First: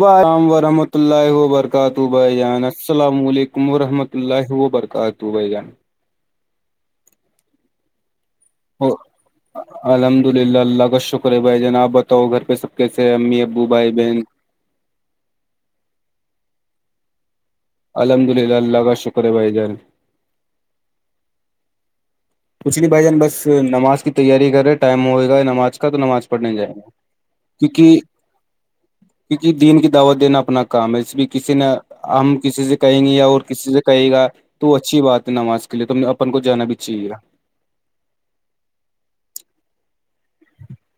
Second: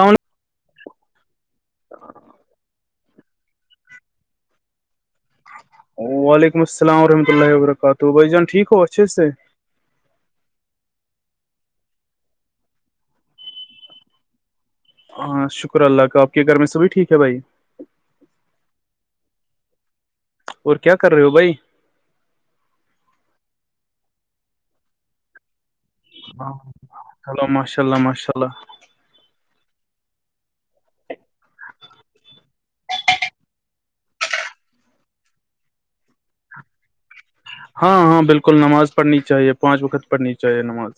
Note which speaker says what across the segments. Speaker 1: و آم و رم بمۃ اللہ وبرکاتہ بھائی جان السلام علیکم ورحمۃ اللہ وبرکاتہ بھائی جان
Speaker 2: وعلیکم السلام ورحمتۃ اللہ وبرکاتہ بھائی جان ٹھیک ہو اچھے سے
Speaker 1: الحمد للہ اللہ کا شکر ہے بھائی جان آپ بتاؤ گھر پہ سب کیس ہیں امی ابو بھائی بہن
Speaker 2: ہاں شکر اللہ کا آپ کے گھر میں سبھی ٹھیک ہے بھائی
Speaker 1: الحمد للہ اللہ کا شکر ہے بھائی جان
Speaker 2: اور کیا کر رہے ہو بھائی
Speaker 1: کچھ نہیں بھائی جان بس نماز کی تیاری کر رہے ٹائم ہو گا نماز تو نماز پڑھنے جائے گا
Speaker 2: ہلو ماشاء
Speaker 1: کیونکہ
Speaker 2: اللہ ماشاء اللہ
Speaker 1: کیونکہ دین کی دعوت دینا اپنا کام ہے اس بھی کسی نے ہم کسی سے کہیں گے یا اور کسی سے کہے گا تو اچھی بات ہے نماز کے لیے تمیں اپن کو جانا بھی چاہیے
Speaker 2: ہاں ہاں بالکل نماز پڑھنی چاہیے پانچ وقت پڑھنی چاہیے نماز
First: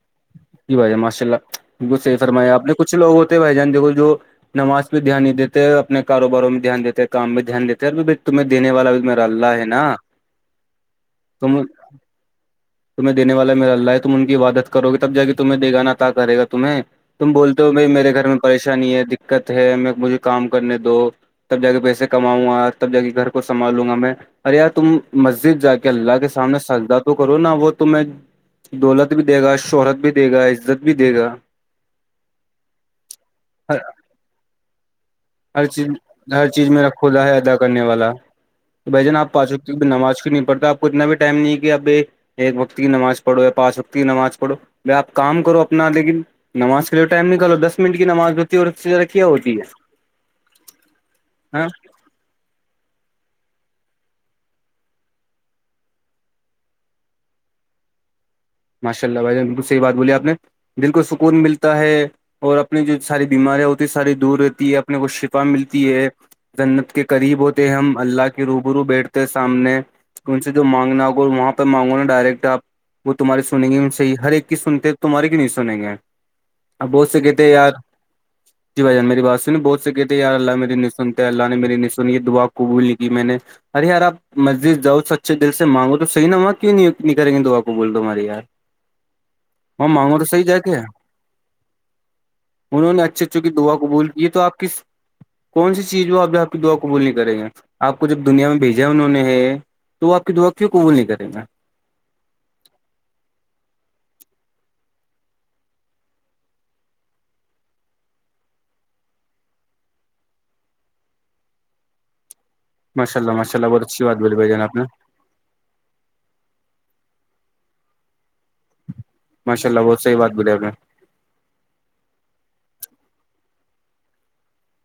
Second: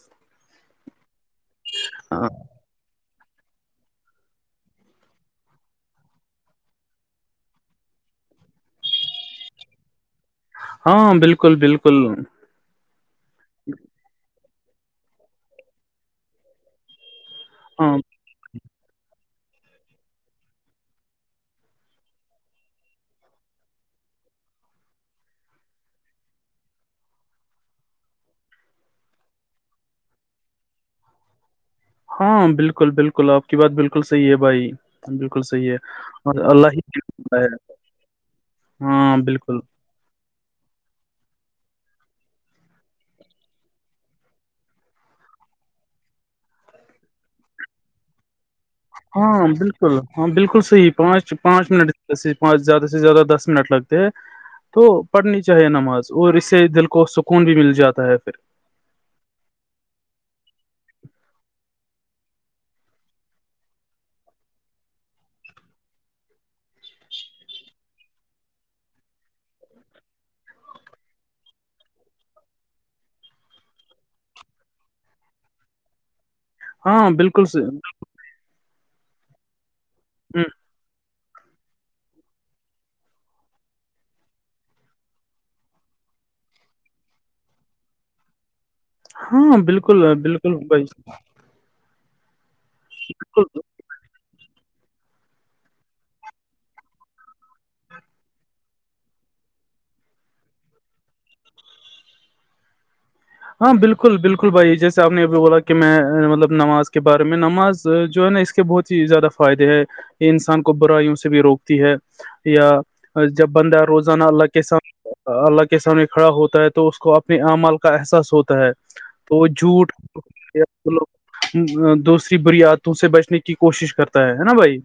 Speaker 1: جی بھائی جان ماشاء اللہ بالک صحی فرمایا آپ نے کچھ لوگ ہوتے ہیں بھائی جان دیکھ جو نماز پہ دھیان نہیں دیتے اپنے کاروباروں میں بھی دھیان دیتے ہیں کام میں دھیان دیتے تمہ دینے والا بھی م اللہ ہے نا
Speaker 2: ہاں بالکل
Speaker 1: تم
Speaker 2: بالکل
Speaker 1: تمہیں دینے والا ما اللہ ہے تم ان کی عبادت کروے تب جاے تمہیں دےگانا کرےا تمہیں تم بول ہو بھ
Speaker 2: ہاں
Speaker 1: میرے گھر میں پریشانی ہے دقت ہے میں مجھے کام کرنے دو تب جا کے پیسے کماؤں گا تب جا کے گھر کو سنبال لوں گا میں ارے تم مسجد جا کے اللہ کے سامنے سجدا تو کرو نا وہ تم دولت بھی دے گا شہرت بھی دے گا عزت بھی دے گا
Speaker 2: ہاں بالکل بالکل آپ کی بات بالکل صحیح ہے بھائی بالکل
Speaker 1: ہر
Speaker 2: صحیح ہے
Speaker 1: چیز
Speaker 2: اور
Speaker 1: ہر چیز
Speaker 2: اللہ
Speaker 1: میرا خھدا
Speaker 2: ہی
Speaker 1: ہے ادا کرنے والا تو بھ
Speaker 2: ہاں
Speaker 1: جان آپ
Speaker 2: بالکل
Speaker 1: پاچوں کی بھی نماز کیوں نہیں پڑتا آ کتنا بھی ٹائم نہیں کہ ابھی ایک وقت کی نماز پڑھو یا پانچ وقت کی نماز پڑھو بائی آپ کام کرو اپنا لیکن نماز کے لیے ٹائم نکلالو دس منٹ کی نماز ہے اور اس سے زیادہ کیا
Speaker 2: ہاں
Speaker 1: ہوتی ہے
Speaker 2: بالکل ہاں بالکل صحی پانچ
Speaker 1: ہاں
Speaker 2: پانچ منٹ [unintelligible] ج پانچ زیادہ سے زیادہ دس منٹ لگتے ہیں [unintelligible] تو پڑھنی چاہیے نماز اور اس سے دل کو سکون بھی مل جاتا ہے پھر
Speaker 1: ماشاء اللہ بھ بالکل صحیح بات بولی آپ نے دل کو سکون ملتا ہے اور اپنی جو ساری بیماریاں ہوتی ہے ساری دور رہتی ہے اپنے کو شفا ملتی ہے جنت کے قریب ہوتے ہم اللہ کے روبرو بیٹھتے سامنے ان سے جو مانگنا ہوگا وہاں پہ مانگو نا ڈائریکٹ آپ تمہاریےنیں گے بھی صحی ہر ایک کی سنتے تمہاری کی نہیں سیں گے اب
Speaker 2: ہاں
Speaker 1: بہت سے
Speaker 2: بالکل
Speaker 1: کہتے یار جی بھائی جان میری بات سنی بہت سے کہتے یار
Speaker 2: ہوں،
Speaker 1: اللہ مری نن اللہ نے میری نے سنی دعا خوبی لک م میں نے [unintelligible] ارےیار آپسجد جاؤ س اچے دل سے مانگو توحیح نا وہاں کیوں نکیں گے دعا کو بول دو ہمارے [unintelligible]
Speaker 2: ہاں بالکل بالکل
Speaker 1: کے
Speaker 2: بھائی
Speaker 1: انہوں نے اچھے اچھوں کی
Speaker 2: بالکل
Speaker 1: دعا قبول کی تو آپ کس کون سی چیز وہ ا آپ کی دعا کو بھولنی کریں گے آ کو جب دنیا میں بھیجا انہوں نے ہے تو وہ آ کی دعا کیوں قبول نہیں کریں گے
Speaker 2: ہاں بالکل بالکل بھائی جیسے آپ نے ابھی بولا کہ میں مطلب نماز کے بارے میں نماز جو ہے نا اس کے بہت زیادہ فائدے ہے یہ انسان کو برائیوں سے بھی روکتی ہے یا
Speaker 1: ماشاء اللہ
Speaker 2: جب
Speaker 1: ماشاء اللہ بہت
Speaker 2: بندہ
Speaker 1: اچھی بات
Speaker 2: روزانہ
Speaker 1: بولی
Speaker 2: اللہ
Speaker 1: بھائی جان
Speaker 2: کے
Speaker 1: آپ نے
Speaker 2: ساتھ اللہ کے سامنے کھڑا ہوتا ہے تو اس کو اپنے اعمال کا احساس ہوتا ہے
Speaker 1: ماشاء اللہ بہت صحیح بات بولی آپ نے
Speaker 2: [unintelligible] دوسری برییاتوں سے بچنے کی کوشش کرتا ہے نا بھائی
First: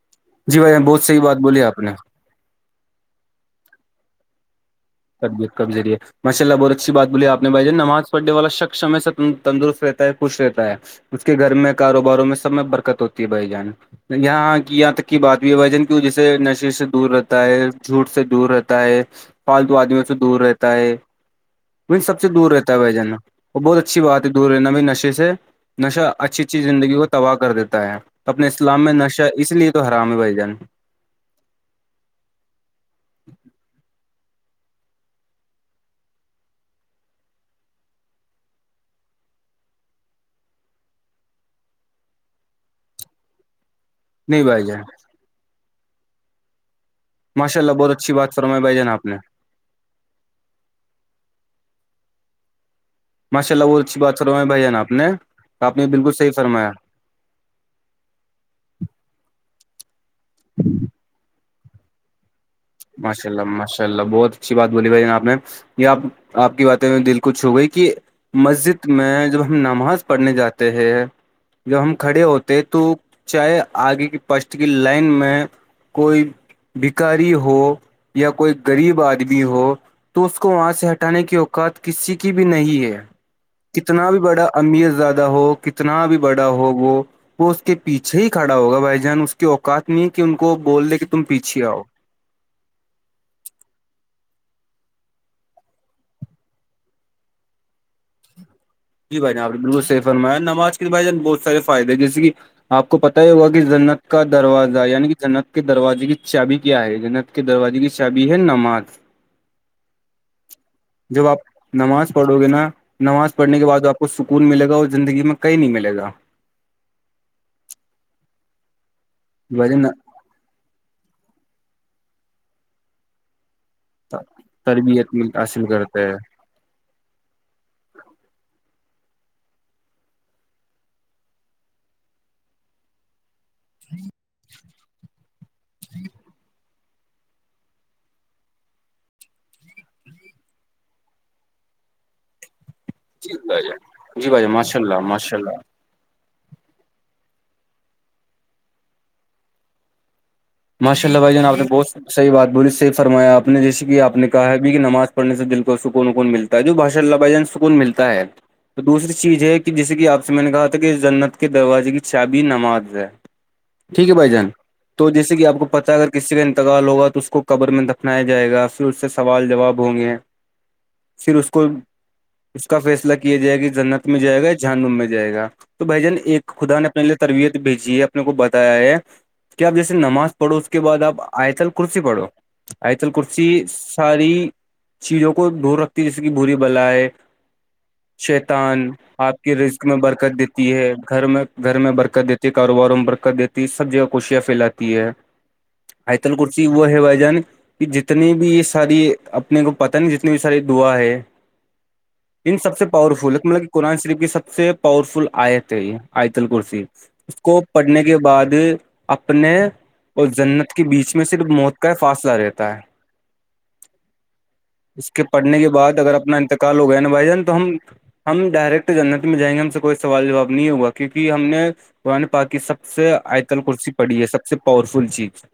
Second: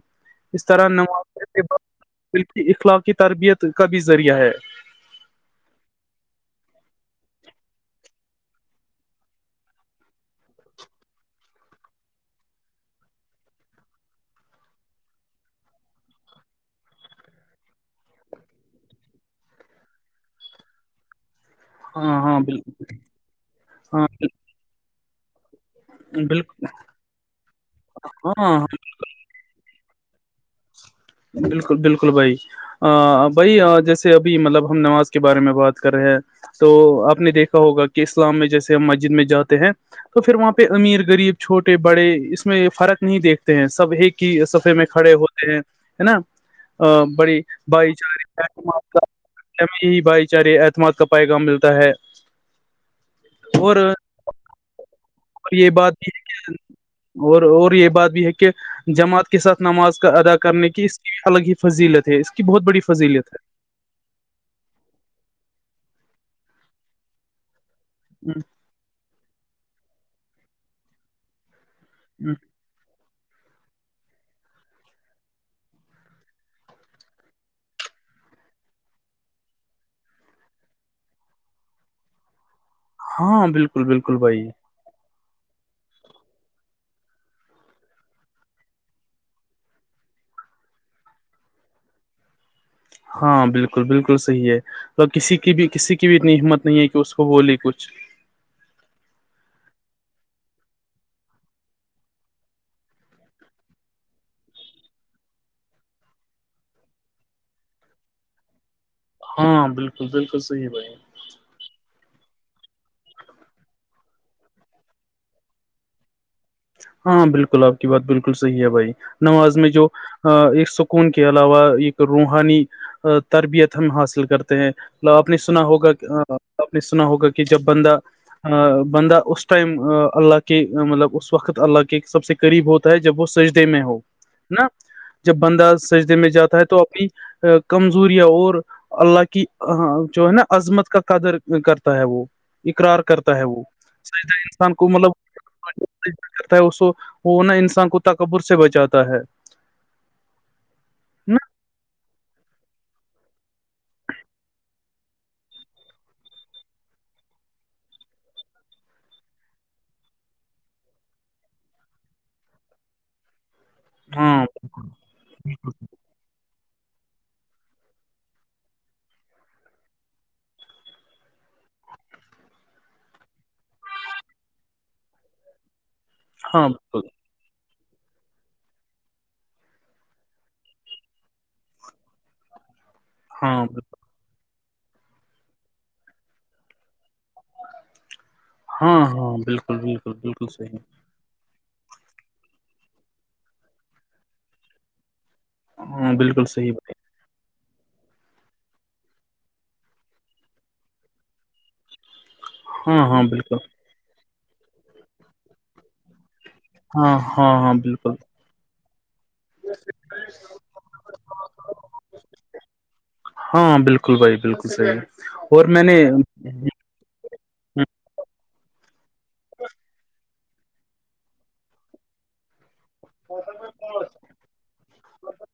Speaker 1: جی
Speaker 2: اس
Speaker 1: بھائی جان
Speaker 2: طرح
Speaker 1: بہت صحیح بات
Speaker 2: نوازع
Speaker 1: بولی
Speaker 2: ب
Speaker 1: آپ نے
Speaker 2: کی اخلاقی تربیت کا بھی ذریعہ ہے [unintelligible]
Speaker 1: تب کمزری ہے [unintelligible] ماشاء اللہ بہت اچھی بات بولی آپ نے بھائی ج نماز پڑھنے والا شخص ہمیں سے تندرست رہتا ہے خوش رہتا ہے اس کے گھر میں کاروباروں میں سب میں برکت ہوتی ہے بھائی جان یہاں کی یہاں تک کی بات بھی ہے بھ جن کی جیسے نشے سے دور رہتا ہے جھوٹ سے دور رہتا ہے فالتو آدمیوں سے دور رہتا ہے
Speaker 2: ہاں
Speaker 1: سب سے
Speaker 2: ہاں
Speaker 1: دور
Speaker 2: بالکل
Speaker 1: رہتا ہے ب جانا اور بہت اچھی
Speaker 2: ہاں
Speaker 1: بات ہے دور رہنا بھی نشے سے نشہ اچھی اچھی
Speaker 2: بالکل
Speaker 1: زندگی کو تباہ کر دیتا ہے
Speaker 2: ہاں
Speaker 1: اپنے
Speaker 2: ہاں
Speaker 1: اسلام میں نشہ اس لیے تو حرام ہے بھائی جان
Speaker 2: بالکل بالکل بھائی ا بھائی جیسے ابھی مطلب ہم نماز کے بارے میں بات کر رہے ہیں تو آپ نے دیکھا ہوگا کہ اسلام میں جیسے ہم مسجد میں جاتے ہیں تو پھر وہاں پہ امیر غریب چھوٹے بڑے اس میں فرق نہیں دیکھتے ہیں سب ایک کہ
Speaker 1: نہیں بھائی
Speaker 2: سفے
Speaker 1: جان
Speaker 2: میں کھڑے ہوتے ہیں ہے نا ا بڑی
Speaker 1: ماشاء اللہ بہت
Speaker 2: بھائی
Speaker 1: اچھی بات
Speaker 2: چارے
Speaker 1: فرمائی بھائی
Speaker 2: اعتماد
Speaker 1: جان آپ نے
Speaker 2: کا ہی بھائی چارے اعتماد کا پیغام ملتا ہے
Speaker 1: ماشاء اللہ وہچی بات کروا میں بھائییا آپ نے
Speaker 2: اور یہ
Speaker 1: آپ نے
Speaker 2: بات بھی
Speaker 1: بالکل
Speaker 2: ہے
Speaker 1: صحیح
Speaker 2: کہ
Speaker 1: فرمایا
Speaker 2: اور اور یہ بات بھی ہے کہ جماعت کے ساتھ نماز ادا کرنے کی اس کی الگ ہی فضیلت ہے کی بہت بڑی فضیلت
Speaker 1: ماشاء اللہ ماشاء اللہ بہت بات بولی بھائی جان آپ نے یہ آپ آپ کی باتیں میں دل کچ چھ ہو گئی کہ
Speaker 2: ہے
Speaker 1: مسجد میں جب ہم نماز پڑھنے جاتے ہیں جب ہم کھڑے ہوتے تو چاہے آگے کی پشٹ کی لائن میں کوئی بھکاری ہو ہو یا کوئی غریب آدمی ہو تو اس کو وہاں سے ہٹانے کی اوقات کسی کی بھی نہیں ہے
Speaker 2: ہاں بالکل
Speaker 1: کتنا
Speaker 2: بالکل
Speaker 1: بھی بڑا
Speaker 2: بھائی
Speaker 1: امیت زیادہ ہو کتنا بھی بڑا ہو وہ وہ اس کے پیچھے ہی کھڑا ہوگا بھائی جان اس کی اوقات نہیں کہ ان کو بول دے کہ تم پیچھے آؤ
Speaker 2: ہاں بالکل بالکل صحیح ہے تو کسی کی بھی کسی کی بھی اتنی ہمت نہیں ہے کہ اس کو بولی کچھ
Speaker 1: جی بائی آپ نے بالکل س فرمیا نماز کے بھائی بہت سے فائدے ہیں جیے کہ آپ کو پتا ہی ہوگا کہ جنت کا دروازہ یعنی کہ جنت کے دروازے کی چابی کیا ہے جنت کے دروازے کی شادی ہے نماز
Speaker 2: ہاں بالکل بالکل صحیح ہے بھائی
Speaker 1: جب آپ نماز پڑھو گے نا نماز پڑنے کے بعد آپ کو سکون ملے اور زندگی میں کہیں نہیں ملے
Speaker 2: ہاں بالکل آپ کی بات بالکل صحیح ہے بھائی نماز میں
Speaker 1: وجن
Speaker 2: جو ایک سکون کے علاوہ ایک روحانی تربیت ہم حاصل کرتے ہیں
Speaker 1: تربیت
Speaker 2: آپ نے سنا
Speaker 1: حاصل
Speaker 2: ہوگا
Speaker 1: کرتا
Speaker 2: کہ
Speaker 1: ہے
Speaker 2: آپ نے سنا ہوگا کہ جب بندہ بندہ اس ٹائم اللہ کی مطلب اس وقت اللہ کے سب سے قریب ہوتا ہے جب وہ سجدے میں ہو ہے نا جب بندہ سجدے میں جاتا ہے تو اپنی کمزوریاں اور اللہ کی جو ہے نا عظمت کا قدر کرتا ہے وہ اقرار کرتا
Speaker 1: جی
Speaker 2: ہے
Speaker 1: بھائی
Speaker 2: وہ
Speaker 1: جان جی
Speaker 2: سجیدہ
Speaker 1: بھائی جان
Speaker 2: انسان
Speaker 1: ماشاء
Speaker 2: کو
Speaker 1: اللہ
Speaker 2: مطلب
Speaker 1: ماشاء اللہ
Speaker 2: کر ہے اس وہ نا انسان کو تکبر سے بچاتا ہے
Speaker 1: ماشا اللہ بھائی
Speaker 2: نا
Speaker 1: جان آپ بست صحی بات بولی صحی فرمایا آپ جیسے کہ آپ کہا بھی کہ نماز پڑھ سے دل کو سکون سکون ملتا تجو باشا لبا جان سکون ملتا ہے تو دوسری چیز ہے کہ جسے کہ آپ سے میں نے کہا تھا کہ جنت کے دروازے کی چابی نماز ہے ٹھیک ہے بھائی
Speaker 2: ہاں
Speaker 1: جان تو جیسے کہ آپ کو پتا ہے اگر کسی کا انتقال ہوگا تو اس کو قبر میں دفنایا جائے گا پھر اس سے سوال جواب ہوں گے پھر اس کو اس کا فیصلہ کیا جائے گ کہ جنت میں جائے گایا جان میں جائے گا تو بھائی جان ایک
Speaker 2: ہاں
Speaker 1: خدا نے اپنے
Speaker 2: بالکل
Speaker 1: لیے تربیت بھیجی ہے اپنے کو بتایا ہے کہ اپ جیسے نماز پڑھو اس کے بعد آپ آئیتل کرسی پڑھو آئیتل کرسی
Speaker 2: ہاں بالکل
Speaker 1: ساری چیزوں کو دھ رکھتی ہے جیسے کہ بھوری بلا ہے شیتان
Speaker 2: ہاں ہاں
Speaker 1: آپ کے
Speaker 2: بالکل
Speaker 1: رزک میں
Speaker 2: بالکل
Speaker 1: برکت
Speaker 2: بالکل
Speaker 1: دیتی
Speaker 2: صحیح
Speaker 1: ہے گھر میں گھر میں برکت دیتی کاروباروں میں برکت دیتی سب جگہ خوشیاں پھیلاتی ہے
Speaker 2: ہاں
Speaker 1: آئیتل
Speaker 2: بالکل
Speaker 1: کورچ
Speaker 2: صحیح
Speaker 1: وہ
Speaker 2: بھائی
Speaker 1: ہے وائ جان کہ جتنی بھی یہ ساری اپنے کو پتاہ جتنی بھی ساری دعا ہے ان سب سے
Speaker 2: ہاں ہاں
Speaker 1: پاورفل ایک
Speaker 2: بالکل
Speaker 1: مطلب کہ قرآن شریف کی سب سے پاورفل آیت ہے یہ آئیتل کرسی
Speaker 2: ہاں
Speaker 1: اس
Speaker 2: ہاں
Speaker 1: کو
Speaker 2: ہاں
Speaker 1: پڑھنے
Speaker 2: بالکل
Speaker 1: کے بعد اپنے اور جنت کے بیچ میں صرف موت کا ہی فاصلہ رہتا ہے
Speaker 2: ہاں بالکل بھائی بالکل صحیح
Speaker 1: اس کے پڑھنے
Speaker 2: اور
Speaker 1: کے
Speaker 2: میں
Speaker 1: بعد اگر اپنا
Speaker 2: نے
Speaker 1: انتقال ہو گیا نا بھائی جان تو ہم ہم ڈائریکٹ جنت میں جائیں گے ہم سے کوئی سوال جواب نہیں ہوا کیوںک ہم نے قآ نے پا کہ سب سے آئی تل کرسی پڑی ہے سب سے پاور فل چیز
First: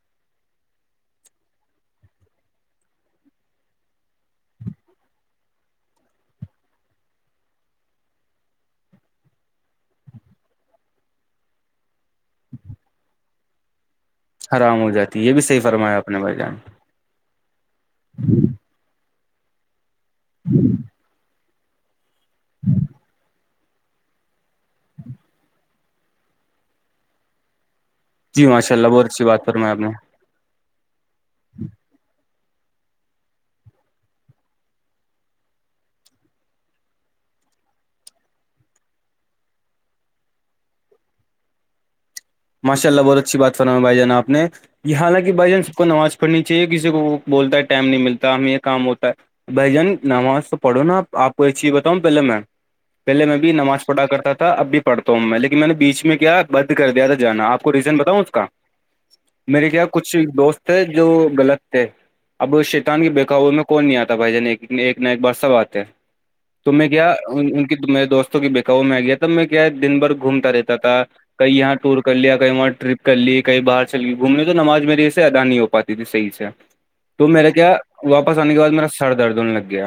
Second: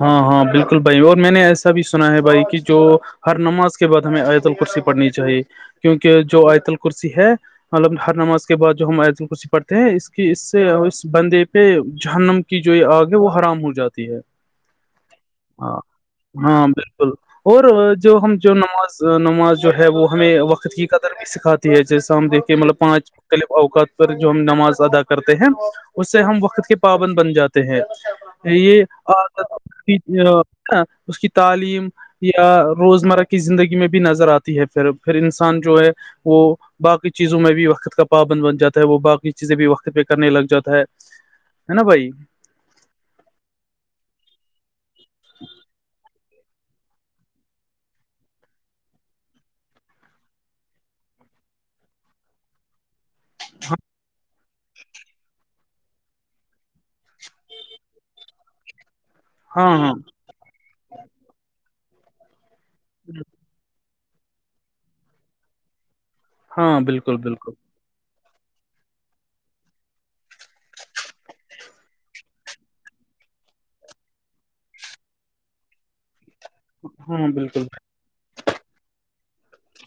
Speaker 2: ہاں ہاں بالکل بھائی اور میں نے ایسا بھی سنا ہے بھائی کہ جو ہر نماز کے بعد ہمیں آتل کرسی پڑھنی چاہیے کیونکہ جو آیتل کرسی ہے مطلب ہر نماز کے بعد جو ہم ایید الکوشی پڑھتے ہیں اس کی اس سے اس بندے پ جہنم کی جو یہ آگ ہے وہ حرام ہو جاتی ہے
Speaker 1: حرام ہو جاتی ہے یہ بھی صحیح
Speaker 2: ہاں
Speaker 1: فرمایا اپنے بھائی جان
Speaker 2: ہاں بالکل اور جو ہم جو نماز نماز جو ہے وہ ہمیں وقت کی قدر بھی سکھاتے جیسا ہم دیکھیے مطلب پانچ مختلف اوقات پر جو ہم نماز ادا کرتے ہیں اس ہم وقت کے پابند بن جاتے ہیں
Speaker 1: جی ماشاء
Speaker 2: یہ
Speaker 1: اللہ بہت اچھی بات فرمایا آپ نے
Speaker 2: اس کی تعلیم یا روزمرہ کی زندگی میں بھی نظر آتی ہے پھر پھر انسان جو ہے وہ باقی چیزوں میں بھی وقت کا پابند بن جاتا ہے وہ باقی چیزیں بھی وقت پہ کرنے لگ جاتا ہے ہے نا بھائی
Speaker 1: ماشا اللہ بہت اچھی بات فرا ہے بائی جانپ نے یہ حالانکہ بھائی جان سب کو نماز پڑھنی چاہیے کسی کو بولتا ہے ٹائم نہیں ملتا ہمیں یہ کام ہوتا ہے بھائی جان نماز تو پڑھو نا آپ کو ایک چیز بتاؤں پہلے میں پہلے میں بھی نماز پڑھا کرتا تھا اب بھیڑتا ہوں میں لیکن میں نے بیچ میں کیا بند کر دیا تھا جانا آپ کو ریزن بتاؤ اس کا میرے
Speaker 2: ہاں
Speaker 1: کیا
Speaker 2: ہاں
Speaker 1: کچھ دوست سر جو غلط تھے اب شیتان کی بخو میں کون نہیں آتا بھائی جان ایک ایک نہ ایک بار سب آتے ہیں تو
Speaker 2: ہاں
Speaker 1: میں کیا
Speaker 2: بالکل بالکل
Speaker 1: میرے دوستوں کے بکاؤ میں آ گیا تھا میں کیا دن بھر گھومتا رہتا تھا کہئی یہاں ٹور کر لیا کہیں وہاں ٹرپ کر لی کہیں باہر چل لی گھوم لی تو نماز میرے اس سے ادا نہیں ہو پاتی ت صحیح سے تو
Speaker 2: ہاں
Speaker 1: میرا
Speaker 2: بالکل
Speaker 1: کیا واپس آنے کے بعد میرا سر درد ہونے لگ گیا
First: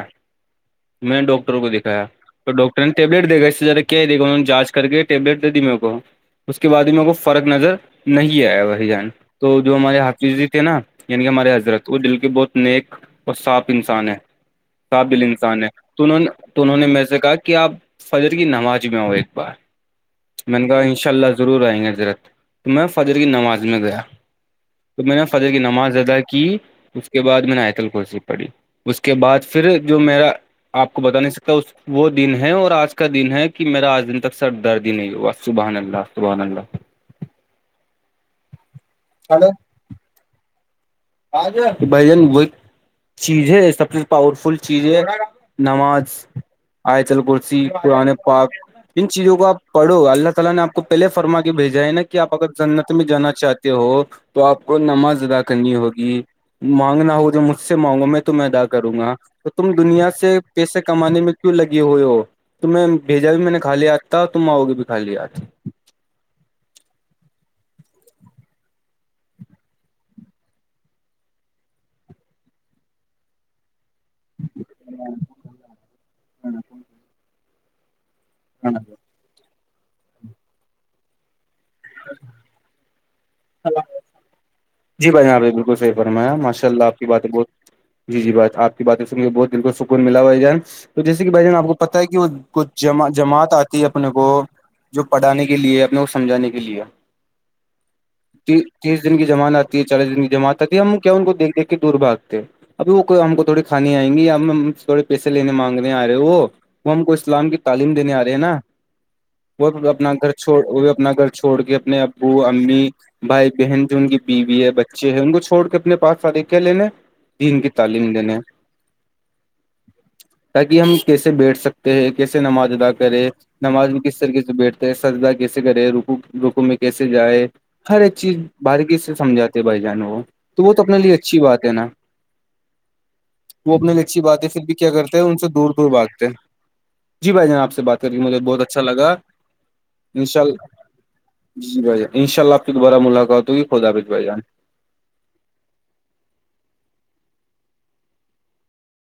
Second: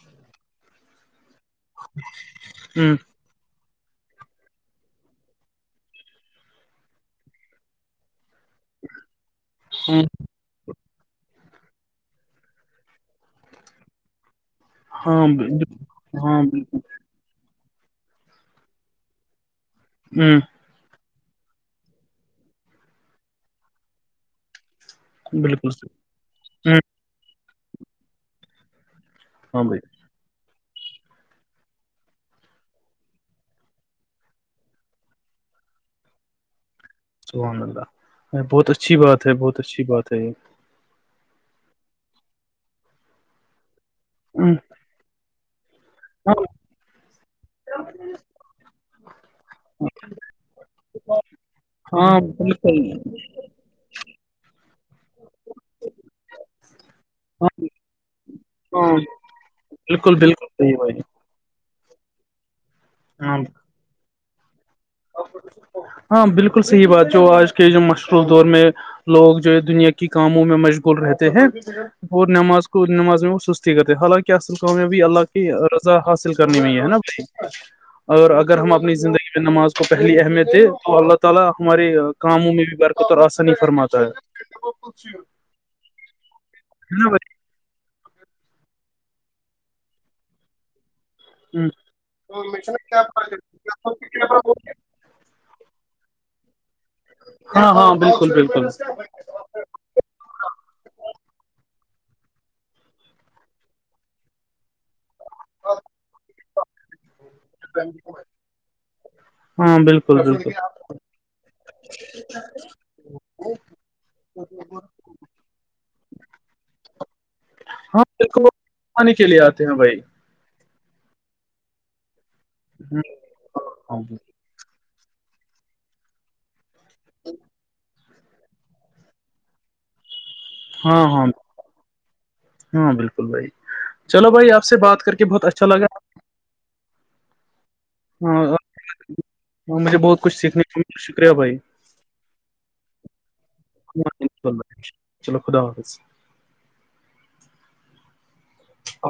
Speaker 1: میں ڈاکٹر کو دکھایا تو ڈاکٹر نے
Speaker 2: ہ
Speaker 1: ٹیبلیٹ دےھا اس سےذرا کیا دے گا انہوں نے جانچ کر کے ٹیبلٹ دے دی میرے کو اس کے بعد ہی میرے کو فرق نظر نہیں آیا بھائی جان تو جو
Speaker 2: ہ
Speaker 1: ہمارے حافظ نا یعنی کہ ہمارے حضرت وہ دل کے بہت نیک اور صاف انسان ہے قابل
Speaker 2: ہاں
Speaker 1: انسان ہے تو
Speaker 2: بالکل
Speaker 1: انہوں نے
Speaker 2: ہاں
Speaker 1: تو انہوں نے میر سے کہا کہ آپ فجر کی نماز میں آ ایک بار
Speaker 2: ہوں
Speaker 1: میں نے کہا انشء اللہ رور آئ گا ذرا تو میں فادر کی نماز میں گیا تو میں نے
Speaker 2: بالکل ہ
Speaker 1: فادر کی
Speaker 2: بالکل
Speaker 1: نماز
Speaker 2: صحیح
Speaker 1: ادا کی
Speaker 2: ہ
Speaker 1: کے بعد میں نے آتل کرسی پڑھی اس کے بعد
Speaker 2: ہاں
Speaker 1: پھر
Speaker 2: بھائی
Speaker 1: جو میرا آپ کو بتا نہیں سکتا اس وہ دن ہے اور آج کا دن ہے کہ میرا آج دن تک سر درد ہی نہیں ہوا سبحان اللہ سبحان اللہ
Speaker 2: الحمدلہ بہت اچھی بات ہے بہت اچھی بات ہے یہ
Speaker 1: ج بھ جن وہ ایک چیز ہے سب سے پاور
Speaker 2: ہوں
Speaker 1: فل چیز ہے نماز
Speaker 2: ہاں
Speaker 1: آئیچل کرسی پرانے پاک ان چیزوں کو آپ پڑھو اللہ تعالی نے آ کو پہلے فرما کے بھیجا ہے نا کہ
Speaker 2: ہاں
Speaker 1: آپ اگر
Speaker 2: بالکل
Speaker 1: سنت میں جانا چاہتے ہو تو آپ کو نماز ادا کرنی ہوتی مانگنا ہو جو مجھ
Speaker 2: ہاں
Speaker 1: سے مانگو میں تو میں ادا کروں
Speaker 2: ہاں
Speaker 1: گا تو تم دنیا
Speaker 2: بالکل
Speaker 1: سے
Speaker 2: بالکل صحیح
Speaker 1: پیسے
Speaker 2: بھائی
Speaker 1: کمانے میں کیوں لگے ہوئے ہو تم بھیجا
Speaker 2: ہاں
Speaker 1: بھی میں نے کایا تھا تمؤگے بھی کھا ل آتی
Speaker 2: ہاں بالکل صحیح بات جو آج کے جو مشروص دور میں لوگ جو ہے دنیا کی کاموں میں مشغول رہتے ہیں اور نماز کو نماز میں کرتے حالانکہ اصل کامیابی اللہ کی رضا حاصل کرنے میں ہے نا بھائی اور اگر ہم
Speaker 1: ہاں
Speaker 2: اپنی زندگی میں نماز کو پہلی اہمیت دے تو اللہ تعالی ہماری کاموں میں بھی بر ط آسانی فرماتا ہے
Speaker 1: جی بھائی آپ نے بالکلح فرمایا ماشء اللہ آپ بات
Speaker 2: ہے
Speaker 1: بہت جی جی بات آپ کی باتیں سنے بہت د کو سکون ملا ہواجان تو جیسے کہ بھائی جان آپ کو پتہ ہے کہ وہ ک جع جماعت آتی ہے اپنے کو جو پڑھانے کے لیے اپنے کو سمجھانے کے لیے
Speaker 2: ہاں ہاں بالکل بالکل
Speaker 1: تیس دن کی زمانتتی چار جماتا تھی ہم کیا ان کو دیک دھ کے دور بھاتے ابھی وہ ہم کو تھوڑی کھانی آئیں گ یا ہم تھوڑی پیسے لینے مانگنے آ رہے وہ وہ ہم کو اسلام کی تعلیم دینے آ رہے ہیں نا وہ
Speaker 2: ہاں
Speaker 1: اپنا
Speaker 2: بالکل
Speaker 1: گھر
Speaker 2: بالکل
Speaker 1: چھوڑ وہ بھی اپنا گھر چھوڑ کے اپنے ابو امی بھائی بہن جو ان کی بیوی ہے بچے ہیں ان کو چھوڑ کے اپنے پاس سارے کیا لیین
Speaker 2: ہاں بے کے لیے آتے ہیں بھائی
Speaker 1: تاکہ ہم کیسے بیٹھ سکتے ہیں کیسے نماز ادا کرے نماز میں کس طریقے سے بیٹھ سردا کیسے کرے رکو روکو میں کیسے جائے ہر ایک چیز باہر کی سمجھاتے بھائی جان وہ تو وہ تو اپنے
Speaker 2: ہاں
Speaker 1: لیے
Speaker 2: ہاں
Speaker 1: اچھی بات ہے نا
Speaker 2: ہاں بالکل بھائی
Speaker 1: وہ اپنے لی اچھی
Speaker 2: چلو
Speaker 1: بات ہے
Speaker 2: بھائی آپ
Speaker 1: پھر بھی
Speaker 2: سے
Speaker 1: کیا
Speaker 2: بات کر
Speaker 1: کرتے ہیں
Speaker 2: کے
Speaker 1: ان
Speaker 2: بہت
Speaker 1: سے
Speaker 2: اچھا
Speaker 1: دور دور بھاگتے ہیں جی بھائی جان آپ سے بات کر کے مجھے
Speaker 2: لگا
Speaker 1: بہت اچھا لگا
Speaker 2: مجھے بہت کچھ
Speaker 1: انشاء ال
Speaker 2: سیکھنے کو ملا، شکریہ
Speaker 1: جی بھائی جان ان شاء اللہ آ پ کی دوبارہ ملاقات ہوگی خدافظ بھ جان
Speaker 2: چلو خدا حافظ